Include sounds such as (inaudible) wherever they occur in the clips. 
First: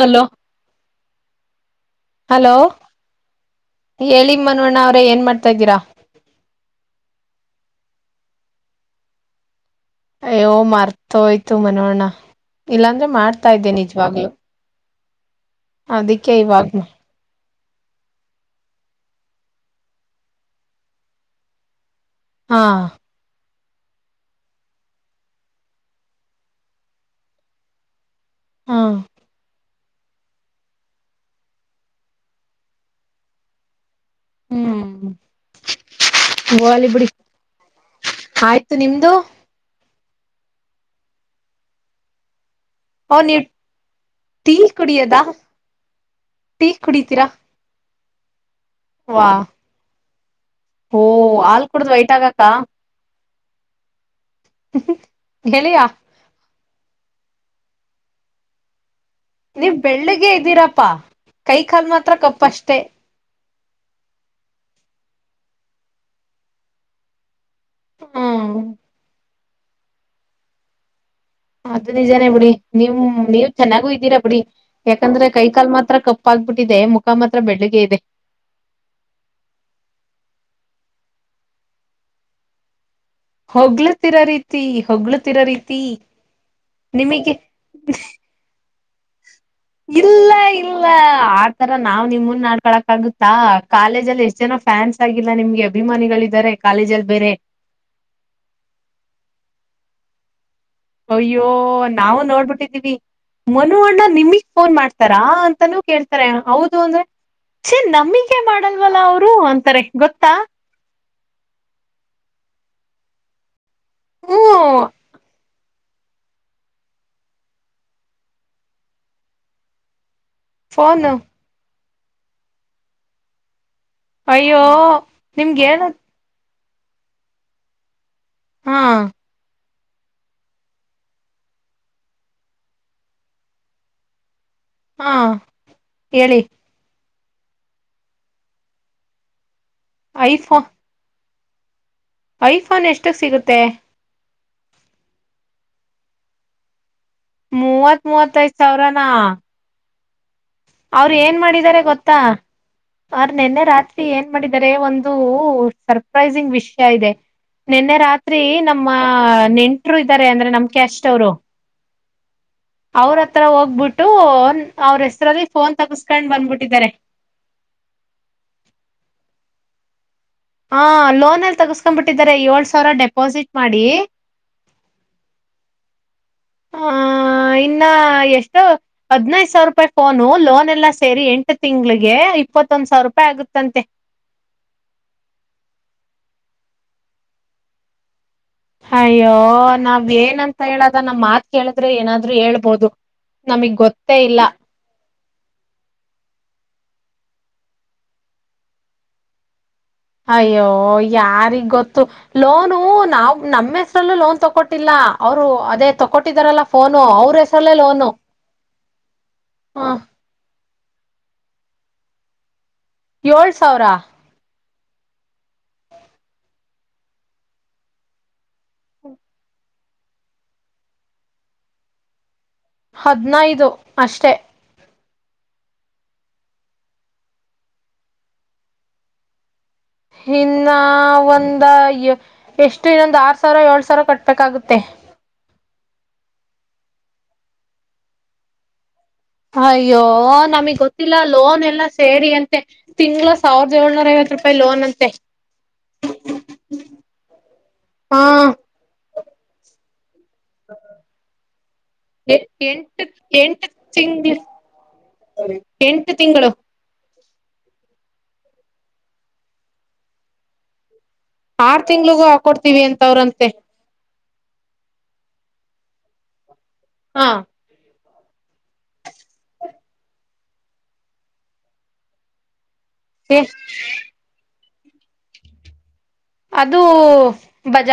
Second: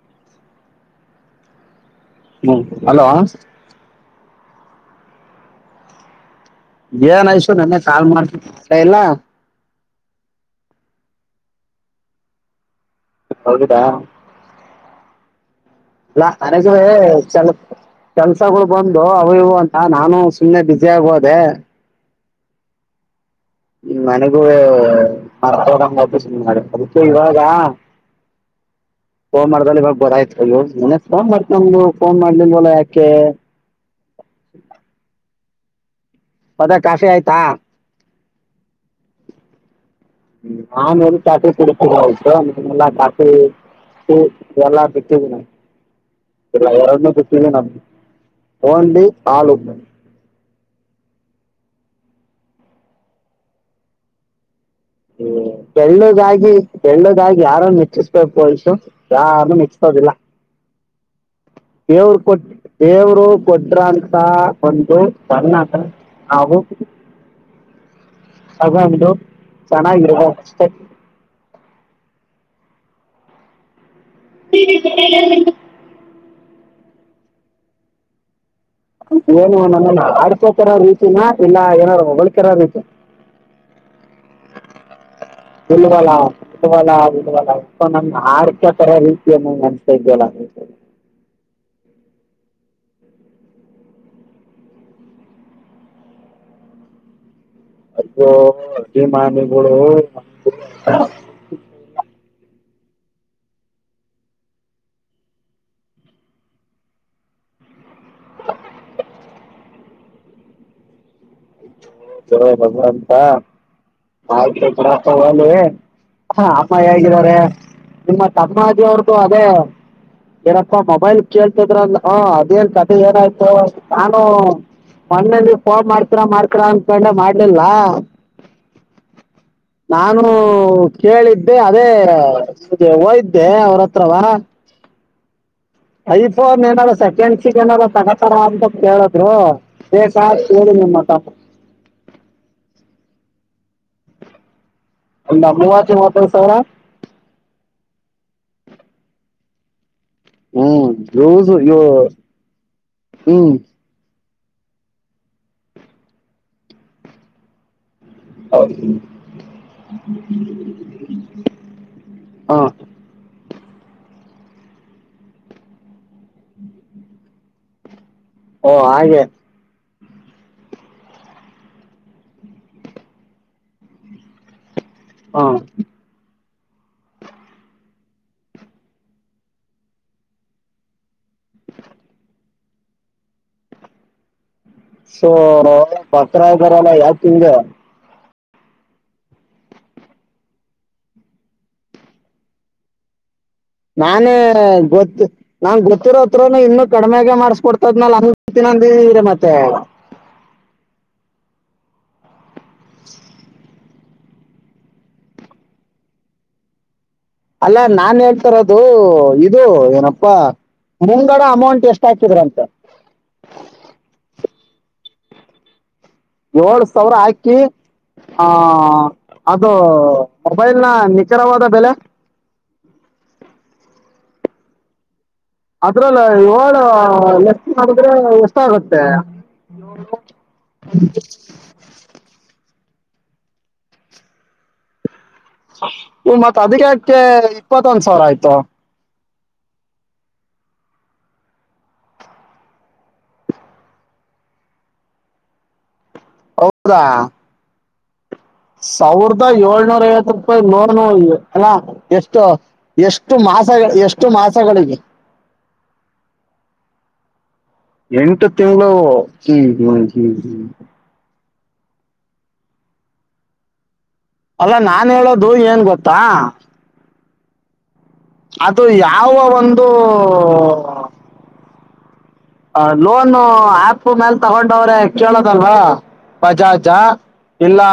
Hello ಹ್ಮ hello ಮನವಣ್ಣ ಅವ್ರೇ ಏನ್ ಮಾಡ್ತಾ ಇದ್ದೀರಾ. ಏನ್ ಐಶು ನನ್ನ ಕಾಲ್ ಮಾಡ್ತ ಇಲ್ಲ. ಯೋ ಮರ್ತೋಯ್ತು ಮನೋಣ್ಣ. ಇಲ್ಲಾಂದ್ರೆ ಮಾಡ್ತಾ ಇದ್ದೆ ನಿಜವಾಗ್ಲು ನಾ ಅದಕ್ಕೆ ಅರದುವ ಇವಾಗ ಚಲ ಕೆಲ್ಸಗಳು ಬಂದು ಅವು ಇವು ಅಂತ ನಾನು ಸುಮ್ನೆ ಬ್ಯುಸಿ ಆಗೋದೆ. ಹಾ. ಈ ನನಗೂವೆ ಮರತಡಂಬತ ಸಿನ ಮಾಡ ಅದಕ್ಕೆ ಇವಾಗಾ ಹಾ ಹ ಮರ್ದ ಭ ಬರ ಆಯ್ತ ಅಯ ಮ ಫೋನ್ ಮಾಡ್ತ ನಮ್ದು ಫೋನ್ ಮಾಡ್ಲಿಲ್ಲವಲ ಯಾಕೆ ಹ್ಮ್. ಮತ್ತೆ ಹೋಲಿ ಕಾಫಿ ಬಿಡಿ ಆಯ್ತಾ ಆಯ್ತು ನಿಮ್ದು ಹ್ಮ ನಾನುರು ಚಾಟಿ ಕುಡತ ಆಯ ಓ ನೀವ್ ಟೀ ಕುಡಿಯದಾ ಟೀ ಕುಡಿತೀರಾ (unintelligible) ಹಂಡಿ ವಾ ಆಲುಮ್ಮ ಓ ಹಾಲ್ ಕುಡ್ದ್ ವೈಟ್ ಆಗಕ್ಕ ಹ್ಮ್ ಗೆಳೆಯ ಕೆಳ್ಳದಾಗಿ ಕೆಳ್ಳದ ಹಾಗಿ ಯಾರು ಮೆಚ್ಚಿಸ್ಬೇಕುಯಸು ನೀವ್ ಬೆಳ್ಳಗ್ಗೆ ಇದ್ದೀರಪ್ಪಾ ಕೈ ಕಾಲ್ ಮಾತ್ರ ಕಪ್ಪಷ್ಟೆ ಪಟ್ರಾಂತ ಒ ಬನಾ ಹ ಹ್ಮ್ ಹಾಗು ಚೆನ್ನಾಗಿರದ ಅದು ನಿಜನೇ ಬಿಡಿ ನೀವು್ ನೀವ್ ಚೆನ್ನಾಗೂ ಇದ್ದೀರಾ ಬಿಡಿ ಯಾಕಂದ್ರೆ ಕೈಕಾಲ್ ಮಾತ್ರ ಕಪ್ಪ ಆಗ್ಬಿಟ್ಟು ಇದೆ ಮುಖಾಮತ್ರ ಬೆಳ್ಳಗೆ ಇದೆ ಏನು ನ ಆಡ್ಕೋತರೋ ರೀತಿನ ಇಲ್ಲ ಏನಾರ ಹೊಳ್ಕರ ರೀತಿ ಹೊಗ್ಲತಿರೋ ರೀತಿ ಹೊಗ್ಲತಿರೋ ರೀತಿ ಇಲ್ವಲ್ಲ ಇಲ್ವಲ್ಲ ನಿಮಗೆ ಸ ಇಲ್ಲ ಇಲ್ಲ ಆ ಆ ತರ ನಾವ್ ನಿಮ್ನ್ ನಡ್ಕೊಳಕ್ ಆಗುತ್ತಾ ಕಾಲೇಜ ಅಲ್ಲಿ ಎಷ್ಟ್ ಜನ ಫ್ಯಾನ್ಸ್ ಆಗಿಲ್ಲ ನಿಮ್ಗೆ ಅಭಿಮಾನಿಗಳಾರೆ ಕಾಲೇಜ ಅಲ್ಲಿ ಬೇರೆ ಅ ಅ ಮಾಿಗಳು ಅಯ್ಯೋ ನಾವು ನೋಡ್ಬಿಟ್ಟಿ ಮನ ಅಣ್ಣ ನಿಮಗ್ ಫೋನ್ ಮಾಡ್ತಾರಾ ಅಂತಾನೂ ಕೇಳ್ತಾರೆ ಹೌದು ಅಂದ್ರೆ ಅ ನಂಬಿಕೆ ಮಾಡಲ್ವಲ್ಲ ಅವರು ಅಂತಾರೆ ಗೊತ್ತಾ ಚಲ ಬಂತಾ ಹ ಹ್ಮ್ ಬರ ಸವಾಲ ಹ ಅಮ್ಮ ಹೇಗಿದ್ದಾರೆ ನಿಮ್ಮ ತಮ್ಮಾಜಿ ಅವ್ರ್ದು ಅದೇ ಏನಪ್ಪಾ ಫೋನು ಮೊಬೈಲ್ ಕೇಳ್ತದ್ರಲ್ಲ ಹಾ ಅದೇನ್ ಕತೆ ಏನಾಯ್ತು ನಾನು ಅಯ್ಯೋ ಒಂದಲ್ಲಿ ನಿಮ್ಗೆ ಫೋನ್ ಹೇಳ ಮಾಡ್ತೀರ ಮಾಡ್ ಕ್ರಾಂತಿ ೊಂಡ ಮಾಡ್ಲಲ್ವಾ ಹಾ ನಾನು ಕೇಳಿದ್ದೆ ಅದೇ ಹಯ್ದೆ ಅವ್ರತ್ರವಾ ಹಾ ಯಫ ಹೇಳಿ ನೇನ ಸಾ ಕೆಣಸಿ ಜನ ಸಕತರ ಅಂತ ಕೇಳಿದ್ರು ಹೇ ಸಾ ಕೋ ಐಫೋನ್ ಮ ಮಾತಾ ಐಫೋನ್ ಎಷ್ಟಕ್ ಸಿಗುತ್ತೆ ಇಲ್ಲ ಮೂವತ್ತು ಮೂವತ್ತು ಸಾವಿರ ಮೂವತ್ ಮೂವತ್ತೈದ್ ಸಾವಿರಾನ ಹ್ಮ್ ಅವರು ಏನ್ ಯೂಸ್ ಯೂ ಮಾಡಿದಿದ್ದಾರೆ ಗೊತ್ತಾ ಅವ್ರ ಹ್ಮ್ ನಿೆನ್ನೆ ರಾತ್ರಿ ಏನ್ ಮಾಡಿದರೆ ಒಂದು ಸರ್ಪ್ರೈಸಿಂಗ್ ವಿಷಯ ಇದೆ ನಿನ್ನೆ ರಾತ್ರಿ ತ್ರಿ ನಮ್ಮ ನೆಂಟರು ಇದ್ದಾರೆ ಅಂದ್ರೆ ನಮ್ಕ ಕ್ಯಾಸ್ಟ್ ಅವರು ಹಾ ಅವ್ರತ್ರ ಹೋಗ್ಬಿಟ್ಟು ಅವರ ಹೆಸರಲ್ಲಿ ಫೋನ್ ತಗಸ್ಕೊಂಡ್ ಬಂದ್ಬಿಟ್ಟಿದ್ದಾರೆ ಓ ಹಾಗೆ ಹಾ ಲೋನ್ಲ್ಲಿ ತಗಸ್ಕೊಂಡ್ಬಿಟ್ಟಿದ್ದಾರೆ ಏಳ್ ಸಾವಿರ ಡೆಪಾಸಿಟ್ ಮಾಡಿ ಹಾ ಆ ಇನ್ನ ಎಷ್ಟೋ ಹದ್ನೈದು ಸಾವಿರ ರೂಪಾಯಿ ಫೋನು ಲೋನ್ ಎಲ್ಲಾ ಸೇರಿ ಎಂಟು ತಿಂಗ್ಳಿಗೆ ಇಪ್ಪತ್ತೊಂದ್ ಸಾವಿರ ರೂಪಾಯಿ ಆಗುತ್ತಂತೆ ಸೊ ನ ಬಕ್ರ ಬರಲ್ಲ ಯಾವ ತಿಂಗಗೆ ಅಯ್ಯೋ ನಾವ್ ಏನಂತ ಹೇಳದ ನಮ್ಮ್ ಮಾತ್ ಕೇಳಿದ್ರೆ ಏನಾದ್ರು ಹೇಳ್ಬೋದು ನಮಗ್ ಗೊತ್ತೇ ನಾನೇ ಇಲ್ಲ ಗೊತ್ತು ನಾ್ ಗೊತ್ತಿರೋ ಹತ್ರನು ಇನ್ನು ಕಡಿಮೆಾಗೆ ಮಾಡ್ಸ್ಕ ಕೊಡ್ತದ್ನಿನ ಮತ್ತೆ ತ ಲೋನು ನಾವವು ನಮ್ಮೆ ಲೋನ್ ತೊಗೊಟ್ಟಿಲ್ಲ ಅವ್ರು ಅದೇ ತಗೊಟ್ಟಿದಾರಲ್ಲ ಫೋನ್ ಅಲ್ಲಾ ನಾನ್ ಹೇಳ್ತಾರದು ಇದು ಹ ಏನಪ್ಪಾ ಮುಂಗಡ ಅಮೌಂಟ್ ಎಷ್ಟ ಹಾತಿದ್ರಂತ ಏಳ್ ಸಾವಿರ ಏಳ್ ಸಾವಿರ ಹಾಕಿ ಆಹ ಅದು ಮೊಬೈಲ್ ನ ನಿಖರವಾದ ಬೆಲೆ ಹದ್ನೈದು ಅಷ್ಟೆ ಅದ್ರಲ್ಲ ಇವಳ ಎಷ್ಟ ಮಾಡಿದ್ರೆ ಎಷ್ಟ ಆಗುತ್ತೆ ಹನ್ನ ಒಂದಾಯ ಎಷ್ಟು ಇನ್ನೊಂದು ಆರ್ ಸಾವಿರ ಏಳ್ ಸಾವಿರ ಕಟ್ಬೇಕಾಗುತ್ತೆ ಹ ಮತ್ ಅದಕ್ಕೆಕ್ಕೆ ಇಪ್ಪತ್ತೊಂದ್ ಸಾವಿರ ಆಯ್ತು ಅಯ್ಯೋ ನಮಗ್ ಗೊತ್ತಿಲ್ಲ ಲೋನ್ ಎಲ್ಲ ಸೇರಿ ಅಂತೆ ತಿಂಗಳ ಸಾವಿರದ ಏಳ್ನೂರ ಐವತ್ತು ರೂಪಾಯಿ ಲೋನ್ ಅಂತೆ ಹೌದಾ ಹಾ ಸಾವಿರದ ಏಳ್ನೂರ ಐವತ್ತು ರಪಾಯಿ ನೋನು ಅಲ್ಲ ಎ ಎಷ್ಟು ಎಂಟು ಎಷ್ಟು ಎಂಟು ಮಾಸಗಳ ಎಷ್ಟು ತಿಂಗ್ಳ ಮಾಸಗಳಿಗೆ ಎಂಟು ತಿಂಗಳು ಎಂಟು ತಿಂ ಹ ಹ್ಮ ಆರ್ ತಿಂಗ್ಳಗೂ ಹಾಕೊಡ್ತಿವಿ ಅಂತ ಅವ್ರಂತೆ ಅಲ್ಲ ನಾನ್ ಹೇಳೋದು ಏನ್ ಗೊತ್ತಾ ಹಾ ಅದು ಯಾವ ಒಂದು ಲೋನ್ ಆಪ್ ಮೇಲ್ ತಗೊಂಡ ವ್ರೆ ಕೇಳೋದಲ್ವಾ ಅದು ಪಜಾಜ ಎಲ್ಲಾ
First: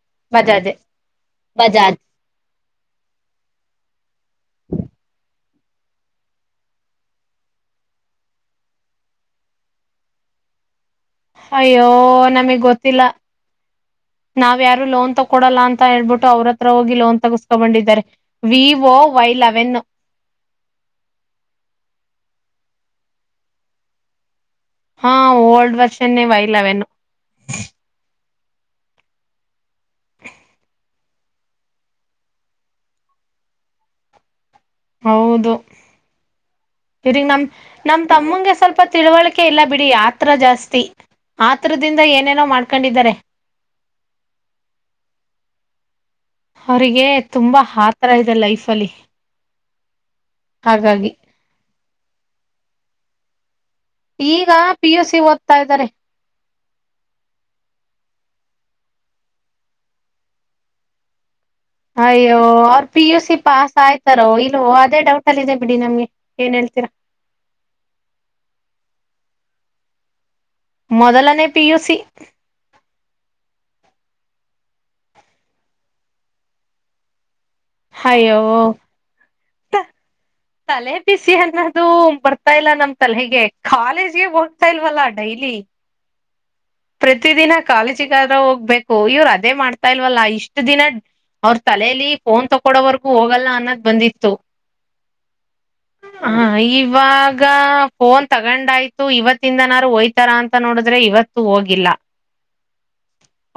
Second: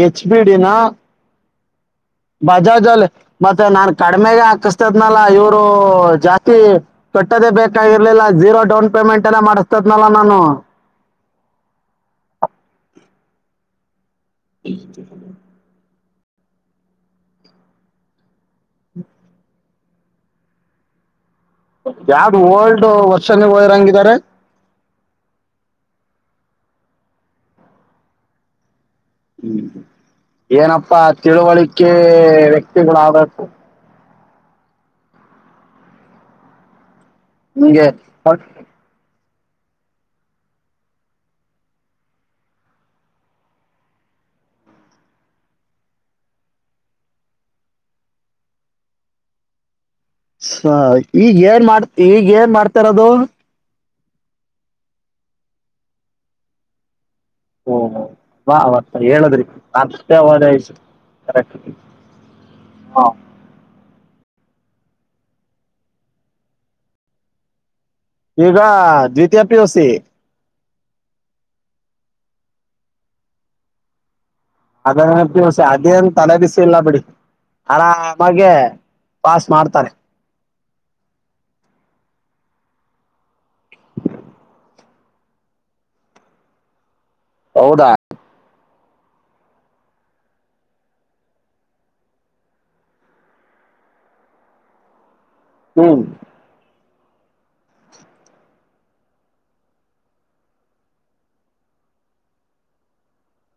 ಹೆಚ್ ಬಿ ಡಿನ ಬಜಾಜಾಜ್ ಬಜಾಜ್ ಅಲ್ಲಿ ಮತ್ತೆ ನಾನ್ ಕಡಿಮೆಗೆ ಹಾಕಿಸತೇದನಲ್ಲ ಇವರು ಜಾಸ್ತಿ ಕಟ್ಟದೇ ಬೇಕಾಗಿರ್ಲಿಲ್ಲ ಜೀರೋ ಡೌನ್ ಪೇಮೆಂಟ್ ಎಲ್ಲ ಮಾಡಿಸ್ತೇದನಲ್ಲ ನಾನು ಅಯ್ಯೋ ನಮಗ್ ಗೊತ್ತಿಲ್ಲ ನಾವ್ ಯಾರು ಲೋನ್ ತೊೋಲ್ಲ ಅಂತ ಹೇಳ್ಬಿಟ್ಟು ಅವ್ರ ಹತ್ರ ಹೋಗಿ ಲ್ಲೋನ್ ತಗುಸ್ಕೊ ಬೊಂಡಿದ್ದಾರೆ ವಿ ಒ ವೈಲೆವೆನ್ ಯಾವ್ದ ಓಲ್ಡ್ ವರ್ಷನೇ ಒಯಿರ ಹಂಗಿದಿದ್ದಾರೆ ಹಾ ಓಲ್ಡ್ ವಷ ನೀ ವೈಲ್ಲವೆನು ಹ್ಮ್ ಏನಪ್ಪಾ ತಿಳುವಳಿಕೆ ವ್ಯಕ್ತಿಗುಲಾಗ್ಬೇಕು ಹೌದು ಇಗ್ ನಮ್ ಹಿಂಗೆ ನಮ್ ತಮ್ಮಂಗೆ ಸ್ವಲ್ಪ ತಿಳುವಳಿಕೆ ಇಲ್ಲ ಬಿಡಿ ಆತ್ರ ಜಾಸ್ತಿ ಆತ್ರದಿಂದ ಏನೇನೋ ಮಾಡ್ಕೊಂಡಿದ್ದಾರೆ ಅವರಿಗೆ ತುಂಬಾ ಆಥರ ಇದೆ ಲೈಫ್ ಅಲ್ಲಿ ಸೊ ಹಾಗಾಗಿ ಈಗ ಏನ್ ಮಾಡ್ತ ಈಗ ಏನ್ ಮಾಡ್ತಾರದು ಈಗ ಪಿ ಯುಸಿ ಓದ್ತಾ ಇದ್ದಾರೆ ಓ ಬಾ ವತ ಹೇಳದ್ರಿ ಅಷ್ಟೇ ಅವದಯತು ಅಯ್ಯೋ ಅವ್ರ ಪಿ ಯು ಸಿ ಪಾಸ್ ಆಯ್ತಾರೋ ಇ ಅದೇ ಡೌಟ್ ಅಲ್ಲಿ ಇದೆ ಬಿಡಿ ನಮ್ಗೆ ಏನ್ ಹೇಳ್ತೀರಾ ಈಗ ದ್ವಿತೀಯ ಪಿ ಯು ಸಿ ಮೊದಲನೇ ಪಿ ಯು ಸಿ ಅದ ಅದೇನ್ ತಲೆಬಸಿ ಎಲ್ಲ ಬಿಡಿ ಅಯ್ಯೋ ಆರಾಮಾಗೆ ಪಾಸ್ ಮಾಡ್ತಾರೆ ತಲೆ ಬಿಸಿ ಅನ್ನೋದು ಬರ್ತಾ ಇಲ್ಲ ನಮ್ಗ್ ತಲೆಗೆ ಕಾಲೇಜ್ ಗೆ ಹೋಗ್ತಿಲ್ವಲ್ಲ ಡೈಲಿ ಪ್ರತಿ ದಿನ ಹೌದಾ ಕಾಲೇಜಿಗಾರ ಹೋಗ್ಬೇಕು ಓ ಇವ್ರ್ ಅದೇ ಮಾಡ್ತಾ ಇಲ್ವಲ್ಲ ಇಷ್ಟ್ ದಿನ ಅವ್ರ ತಲಲಿ ಫೋನ್ ತಕೊಡೋವರ್ಗೂ ಹೋಗಲ್ಲ ಅನ್ನೋದ್ ಬಂದಿತ್ತು ಹ್ಮ್ ಹಾ ಈ ಇವಾಗ ಫೋನ್ ತಗೊಂಡಾಯ್ತು ಇವತ್ತಿಂದನಾರು ಹೋಯ್ತಾರಾ ಅಂತ ನೋಡಿದ್ರೆ ಇವತ್ತು ಹೋಗಿಲ್ಲ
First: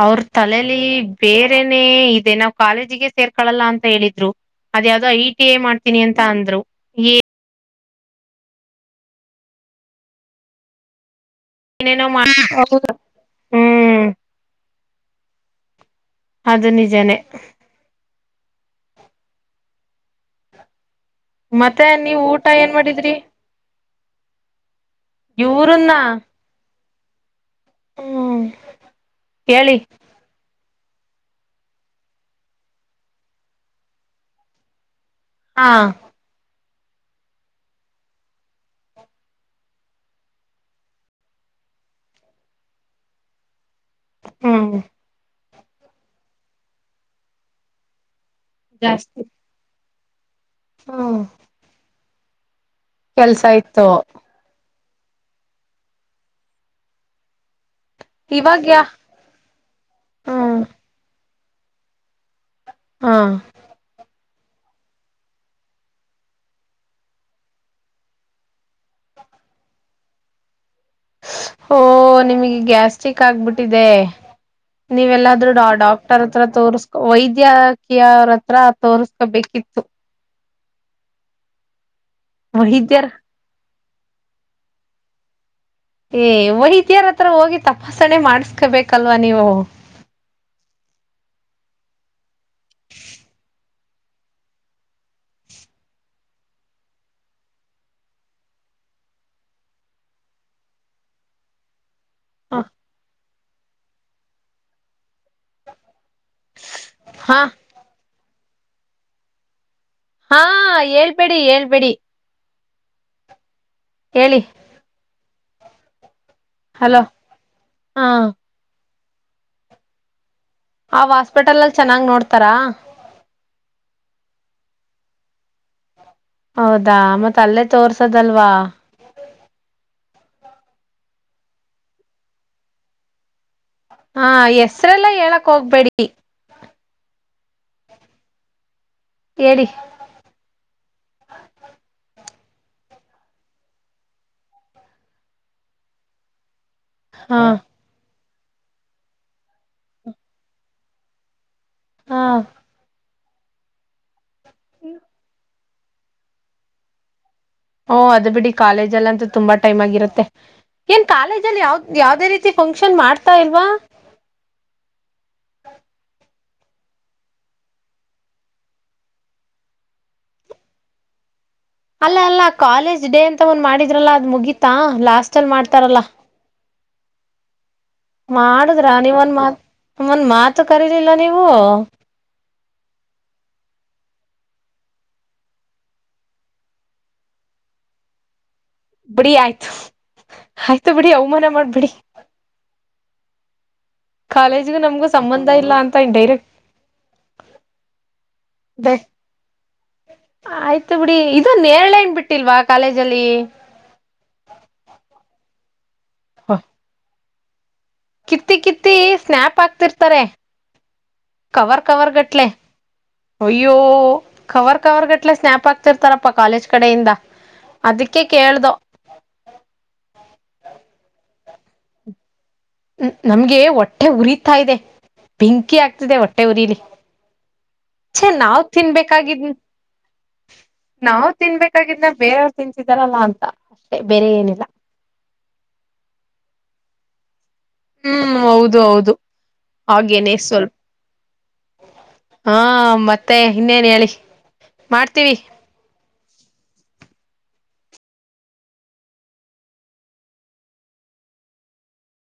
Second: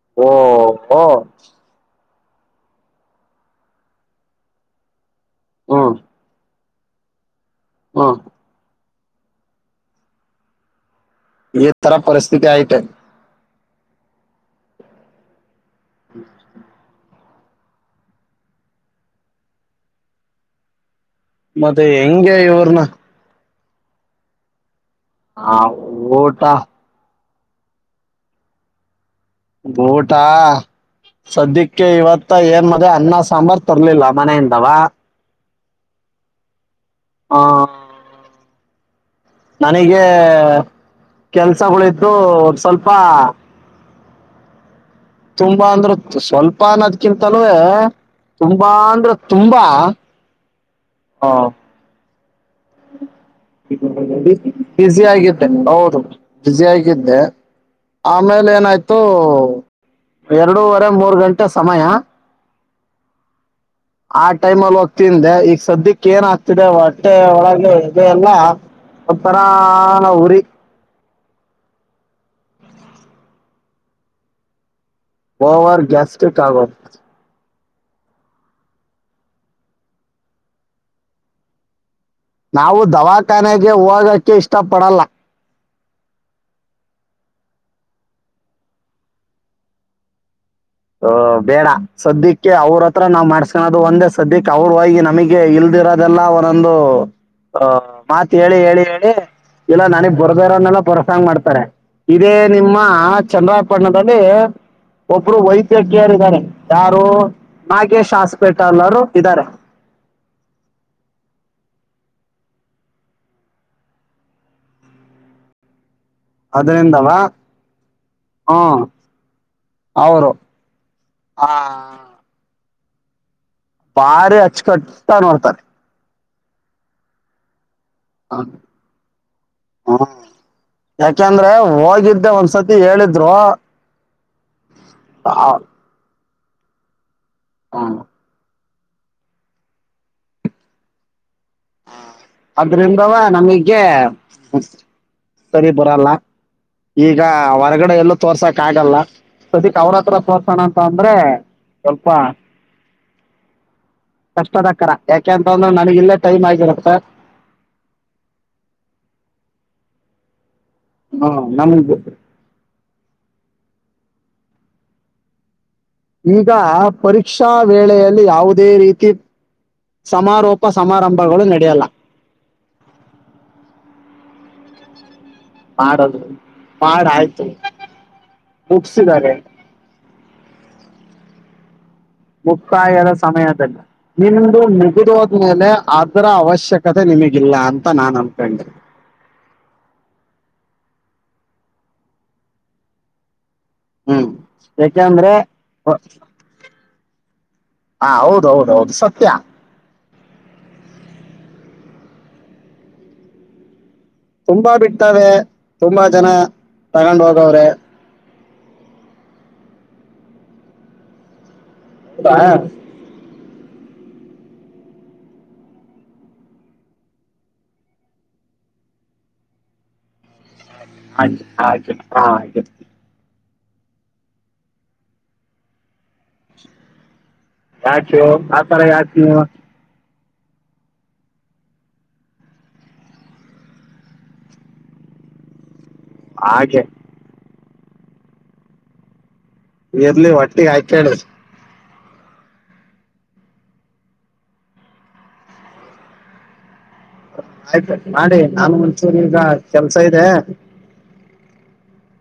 ಅವ್ರ ಓ ತಲಲಿ ಓ ಬೇರೆನೆೇ ದೆ ನಾವು ಕಾಲೇಜಿಗೆ ಸೇರ್ಕೊಳ್ಳಲ್ಲ ಅಂತ ಹೇಳಿದ್ರು ಅದ ಯಾವವುದೋ ಐ ಏನ್ ಹ್ಮ್ ಮಾಡ್ತೀನಿ ಅಂತ ಅಂದ್ರು ಎ ಹ್ಮ್ ಈ ತರ ಏನೇನೋ ಮಾಡ ಪರಿಸ್ಥಿತಿ ಐತೆ ಹ್ಮ್ ಅದು ನಿಜಾನೇ (inaudible) ಮತ್ತೆ ನೀವ್ ಹೆಂಗೆ ಊಟ ಏನ್ ಇವ್ರನ್ನ ಮಾಡಿದ್ರಿ ಹಾ ಇವ್ರನ್ನ ಓಟಾ ಹ್ಮ್ ಹೇಳಿ ಊಟ ಸದ್ಯಕ್ಕೆ ಇವತ್ತ ಏನ್ ಮದೆ ಅನ್ನ ಸಾಂಬಾರ್ ತರ್ಲಿಲ್ಲ ಮನೆಯಿಂದವಾ ಹಾ ಹಾ ನನಗೆ ಕೆಲ್ಸಗಳಿದ್ದು ಸ್ವಲ್ಪ ಹ್ಮ ತುಂಬಾ ಅಂದ್ರೆ ಸ್ವಲ್ಪ ಅನ್ನದ್ಕಿಂತಲ್ವೇ ತುಂಬಾ ಅಂದ್ರೆ ಜಾಸ್ತಿ ತುಂಬಾ ಹ್ಮ್ ಹಾ ಕೆಲ್ಸ ಇತೋ ಬಿಜಿ ಆಗಿದ್ದೆ ಹೌದು ಬಿಜಿ ಆಗಿದ್ದೆ ಆಮೇಲೆ ಇವಾಗ್ಯಾ ಏನಾಯ್ತು ಹ್ಮ್ ಎರಡೂವರೆ ಮೂರ್ ಗಂಟೆ ಕೊಟ್ಟ ಸಮಯ ಹಾ ಆ ಟೈಮ್ ಅಲ್ಲಿ ಹೋಗ್ತಿಂದೆ ಈಗ ಸದ್ಯಕ್ಕೆ ಏನ್ ಆಗ್ತಿದೆ ಹೊಟ್ಟೆ ಒಗ ಇ ಎಲ್ಲಾ ಒಪರಾನ ಉರಿ ಓ ನಿಮಗೆ ಗ್ಯಾಸ್ಟ್ರಿಕ್ ಆಗ್ಬಿಟ್ಟಿದೆ ನೀವೆಲ್ಲಾದ್ರೂಡ ಓವರ್ ಡಾಕ್ಟರ್ ಗ್ಯಾಸ್ಟ್ರಿಕ್ ಹತ್ರ ಆಗೋದು ತೋರ್ಸ್ಕೊ ವೈದ್ಯ ಕ್ಕಿ ಅವ್ರತ್ರ ತೋಸ್ಕೋಬೇಕಿತ್ತು ನಾವು ದವಾಖಾನೆಗೆ ಹೋಗಕ್ಕೆ ಇಷ್ಟ ಪಡಲ್ಲ ಏ ವೈದರ ಹತ್ರ ಹೋಗಿ ತಪಾಸಣೆ ಮಾಡಸ್ಕೊಬೇಕಲ್ವಾ ನೀವು ಅ ಬೇಡ ಸದ್ಯಕ್ಕೆ ಅವ್ರತ್ರ ನಾವ್ ಮಾಡ್ಸ್ಕನೋದು ಒಂದೇ ಸದ್ಯಕ್ಕೆ ಅವ್ರ ಹೋಗಿ ನಮಗೆ ಇಲ್ದಿರೋದೆಲ್ಲ ಒಂದೊಂದು ಅಹ ಮಾತ್ ಹೇಳಿ ಹೇಳಿ ಹೇಳಿ ಇಲ್ಲ ನನಗ್ ಬರ್ದರೋನ್ನೆಲ್ಲ ಬರಸಂಗ ಮಾಡ್ತಾರೆ ಇದೇ ನಿಮ್ಮ ಆ ಚಂದ್ರಪಟ್ಟಣದಲ್ಲಿ ಒಬ್ರು ಕೇಳರಿದ್ದಾರೆ ಯಾರು ಹಾ ನಾಗೇಶ್ ಶಾಸಕ ಪೇಟಲ್ಲರು ಇದ್ದಾರೆ ಹಾ ಹೇಳ್ಬೇಡಿ ಹೇಳ್ಬೇಡಿ ಹೇಳಿ ಹಲೋ ಅದರಿಂದವಾ ಹ ಹಾ ಹೌರು ಅವ ಹಾಸ್ಪಿಟಲ್ಲ್ಲಿ ಚೆನ್ನಾಗ್ ನೋಡ್ತಾರಾ ಭಾರಿ ಅಚ್ಚಕಟ್ಟ ನೋಡ್ತಾರೆ ಹೌದಾ ಮತ್ತ ಅಲ್ಲೆ ತೋರ್ಸದಲ್ವಾ ಹ್ಮ್ ಯಾಕಂದ್ರೆ ಹೋಗಿದ್ದೆ ಒಂದ್ಸತಿ ಹೇಳಿದ್ರು ಹಾ ಹೆಸ್ರಲ್ಲ ಹೇಳಕ್ ಆ, ಹೋಗ್ಬೇಡಿ ಹಾ ಹೇಳಿ ಅದ್ರಿಂದವ ನಮಗೆ ಸರಿ ಬರಲ್ಲ ಈಗ ಹಾ ಹೊರಗಡೆ ಎಲ್ಲ ತೋರ್ಸಾಕ್ ಆಗಲ್ಲ ಪ್ರತಿಕ್ ಅವ್ರತ್ರ ಸೋತ್ಸೋಣ ಅಂತ ಅಂದ್ರೆ ಸ್ವಲ್ಪ ಹಾ ಕಷ್ಟದಕ್ಕರ ಯಾಕೆಂತಂದ್ರೆ ನನಗ ಇಲ್ಲೇ ಟೈಮ್ ಆಗಿರತ್ತ ಓ ಅದು ಬಿಡಿ ಕಾಲೇಜಲ್ಲ ಅಂತ ತುಂಬಾ ಟೈಮ್ ಆಗಿರುತ್ತೆ ಏನ್ ಹ ಕಾಲೇಜಲ್ಲಿ ಯಾವ್ದ್ ನಮಗ್ ಯಾವ್ದೇ ರೀತಿ ಫಂಕ್ಷನ್ ಮಾಡ್ತಾ ಇಲ್ವಾ ಈಗ ಪರೀಕ್ಷಾ ವೇಳೆಯಲ್ಲಿ ಯಾವುದೇ ರೀತಿ ಸಮಾರೋಪ ಸಮಾರಂಭಗಳು ನಡೆ ಅಲ್ಲ ಅಲ್ಲ ಕಾಲೇಜ್ ಡೇ ಅಂತ ಒಂದ್ ಮಾಡಿದ್ರಲ್ಲ ಅದ್ ಮುಗಿ ತಾ ಲಾಸ್ ಮಾಡ್ತಾರಲ್ಲ ಮಾಡೋದು ಮಾಡ ಆಯ್ತು ಮಾಡುದ್ರ ಮುಗಿಸಿದ್ದಾರೆ ನೀವೊಂದ್ ಮಾತ್ ಒಂದ್ ಮಾತು ಕರಿ ಲ್ಲ ನೀವು ಮುಕ್ತಾಯದ ಸಮಯದಲ್ಲಿ ನಿಮ್ದ ಮುಗಿದುವದ್ಮೇಲೆ ಅದರ ಅವಶ್ಯಕತೆ ನಿಮಗಿಲ್ಲ ಅಂತ ನಾನ ಅನ್ಕೊಂಡೆನಿ ಬಿಡಿ ಆಯ್ತು ಆಯ್ತು ಬಿಡಿ ಅವಮಾನ ಮಾಡ್ಬಿಡಿ ಹ್ಮ್ ಕಾಲೇಜ್ಗೂ ನಮ್ಗೂ ಏಕೆಂದ್ರೆ ಸಂಬಂಧ ಇಲ್ಲ ಹ ಅಂತ ಡೈರೆಕ್ಟ್ ಹೌದ ಹೌದ ಹೌದು ದೆ ಸತ್ಯ ಆಯ್ತು ಬಿಡಿ ಇದು ನೇರಳ ಹಣ್ಣ ಬಿಟ್ಟಿಲ್ವಾ ಕಾಲೇಜಲ್ಲಿ ತುಂಬಾ ಬಿಡ್ತಾರೆ ತುಂಬಾ ಜನ ತಗೊಂಡ ಹೋಗ ರ ಕಿತ್ತಿ ಕಿತ್ತಿ ಸ್ನ್ಯಾಪ್ ಆಕ್ತಿರ್ತಾರೆ ಕವರ್ ಕವರ ಹೌದಾ ಗಟ್ಲೆ ಅಯ್ಯೋ ಕವರ್ ಕವರ್ಗಟ್ಲೆ ಸ್ನಾಪ್ ಆಗ್ತಿರ್ತಾರಪ್ಪಾ ಕಾಲೇಜ್ ಕಡೆಯಿಂದ ಅದಕ್ಕೆ ಕೇಳ್ದ ಆಯ್ ಹ ಆಯ್ು (inaudible) ನಮ್ಗೆ ಹೊಟ್ಟೆ ಉರಿತಾ ಇದೆ ಬೆಂಕಿ ಆಗ್ತಿದೆ ಹೊಟ್ಟೆ ಉರಿಲಿ ಯಾಚೋ ಛೆ ನಾವ್ ಆತರ ಯ (inaudible) ತಿನ್ಬೇಕಾಗಿದ್ ನಾವ್ ತಿನ್ಬೇಕಾಗಿದ್ನ ಬೇರವ್ರು ತಿನ್ಸಿದಾರಲ್ಲ ಅಂತ ಅಷ್ಟೆ ಬೇರೆ ಏನಿಲ್ಲ ಹಾಗೆ ಹ್ಮ್ ಹೌದು ಹೌದು ಎರ್ಲಿ ಹಾಗೇನೆ ಒಟ್ಟಿಗೆ ಸ್ವಲ್ಪ ಹಾತಿ ಹಾ ಮತ್ತೆ ಇನ್ನೇನ್ ಹೇಳಿ ಮಾಡ್ತೀವಿ ಆಯ್ತು ಮಾಡಿ ನಾನು ಮುಂಚೂರು ಈಗ ಕೆಲ್ಸ ಇದೆ